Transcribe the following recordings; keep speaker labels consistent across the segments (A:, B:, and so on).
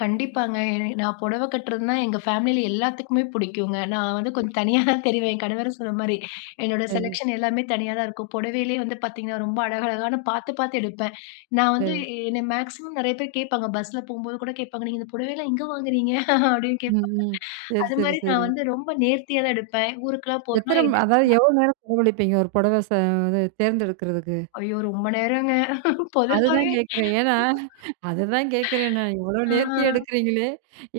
A: கண்டிப்பாங்க. எ நான் புடவை கட்டுறதுனா எங்க ஃபேமிலியில எல்லாத்துக்குமே பிடிக்குங்க. நான் வந்து கொஞ்சம் தனியா தான் தெரிவேன். என் கணவரும் சொன்ன மாரி, என்னோட
B: சரி.
A: செலெக்ஷன் எல்லாமே தனியா தான் இருக்கும். புடவையிலேயே வந்து பார்த்தீங்கன்னா ரொம்ப அழகழகான பார்த்து பார்த்து எடுப்பேன். நான் வந்து
B: அ.
A: என்ன மேக்ஸிமம் நிறைய பேர் கேட்பாங்க பஸ்ஸுல போம்போது கூட கேட்பாங்க, "நீங்க இந்த புடவைலாம் எங்கே வாங்குறீங்க?" அப்படின்னு
B: ம்,
A: கேட்பாங்க.
B: ம். சரி, சரி,
A: அதுமாரி நான்
B: சரி.
A: வந்து ரொம்ப நேர்த்தியா தான் எடுப்பேன். ஊருக்கெல்லாம் போகணும்னா
B: எத்தனை அதாவது
A: எதிர்ச்சியா.
B: எவ்ளோ நேரம் செலவழிப்பீங்க? ஒரு புடவை ச தேர்ந்தெடுக்கிறதுக்கு.
A: ஐயோ! ரொம்ப நேரங்க.
B: அதுதான்
A: பொதுவாவே.
B: கேட்கிறேன். ஏன்னா, அதுதான் கேட்கிறேன் நான் இவ்வளோ
A: ஆ.
B: நேர்த்தியா எடுக்கிறீங்களே!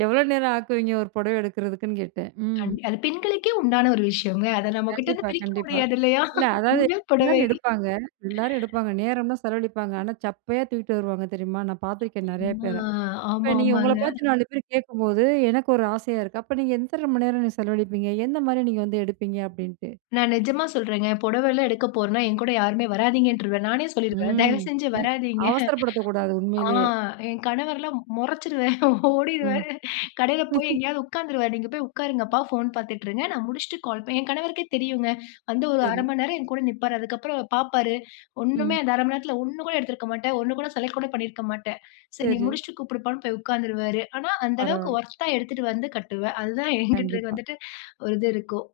B: எவ்வளோ நேரம் ஆக்குவிங்க ஒரு புடவை எடுக்கிறதுக்குன்னு கேட்டேன். ம்.
A: கண் அது பெண்களுக்கே உண்டான ஒரு விஷயம்ங்க. அதை நம்மகிட்ட இருந்து
B: கண்டிப்பா,
A: பிரிக்க
B: கண்டிப்பா.
A: முடியாது இல்லையா?
B: இல்ல அதாவது
A: பெண்கள், புடவை.
B: எல்லாரும் எடுப்பாங்க எல்லாரும் எடுப்பாங்க. நேரம் தான் செலவழிப்பாங்க. ஆனா சப்பையா தூக்கிட்டு வருவாங்க. தெரியுமா? நான் பார்த்துருக்கேன் நிறைய பேர.
A: ஆ. ஆமா,
B: இப்ப நீங்க உங்கள
A: ஆமாங்க.
B: பார்த்து 4 பேர் கேக்கும்போது எனக்கு ஒரு ஆசையா இருக்கு. அப்ப நீங்க எத்தன மணி நேரம் நீங்க செலவழிப்பீங்க? எந்த மாரி நீங்க வந்து எடுப்பீங்க? அப்படின்ட்டு.
A: நான் நிஜமா சொல்றேங்க. புடவை எல்லாம் எடுக்க போறேனா என்கூட யாருமே வராதீங்கன்ருவேன். நானே சொல்லிடுவேன், தயவு
B: ம்.
A: செஞ்சு
B: எ
A: வராதீங்க.
B: அவசரப்படுத்தக்கூடாது
A: ஆ
B: உண்மையிலேயே.
A: என் கணவரெலாம் முறைச்சிருவேன்.
B: ம்.
A: ஓடிடுருவாரு. கடையில போய் எங்கேயாவது உட்கார்ந்துருவாரு. நீங்க போய் உட்காருங்கப்பா, ஃபோன் பார்த்துட்டுருங்க. நான் முடிச்சுட்டு கால் பண் என் கணவருக்கே தெரியுங்க. வந்து ஒரு 0:30
B: சரி.
A: மணி நேரம் என் கூட நிப்பாரு. அதுக்கப்புறம், பார்ப்பாரு. ஒன்னுமே
B: ம்.
A: அந்த 0:30 மணி நேரத்தில 1 கூட எடுத்திருக்க மாட்டேன், 1 கூட செலக்ட் கூட பண்ணியிருக்க மாட்டேன். சரி நீ
B: சரி.
A: முடிச்சுட்டு கூப்பிடுப்பான்னு போய் உட்காந்துருவாரு. ஆனா அந்த அளவுக்கு
B: பரவாயில்ல.
A: ஒர்த்தா எடுத்துட்டு வந்து கட்டுவேன். அதுதான் என்கிட்டே
B: கண்டிப்பா.
A: வந்துட்டு ஒரு இது இருக்கும்.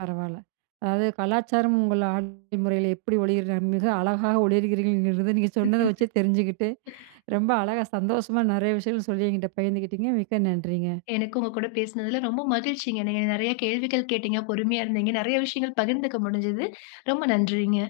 B: பரவாயில்ல. அதாவது கலாச்சாரம் உங்கள ஆ [unintelligible] முறையில் எப்படி ஒளி மிக அழகாக ஒளியிருக்கிறீர்கள் நீங்க சொன்னத வச்சே தெரிஞ்சுக்கிட்டு ரொம்ப அழகா சந்தோஷமா நிறைய விஷயங்கள் சொல்லி என்கிட்ட பகிர்ந்துகிட்டிங்க மிக்க நன்றிங்க.
A: எனக்கு உங்க கூட பேசினதில ரொம்ப மகிழ்ச்சிங்க. நீங்க நிறைய கேள்விகள் கேட்டீங்க. பொறுமையா இருந்தீங்க. நிறைய விஷயங்கள் பகிர்ந்துக்க முடிஞ்சுது. ரொம்ப நன்றிங்க.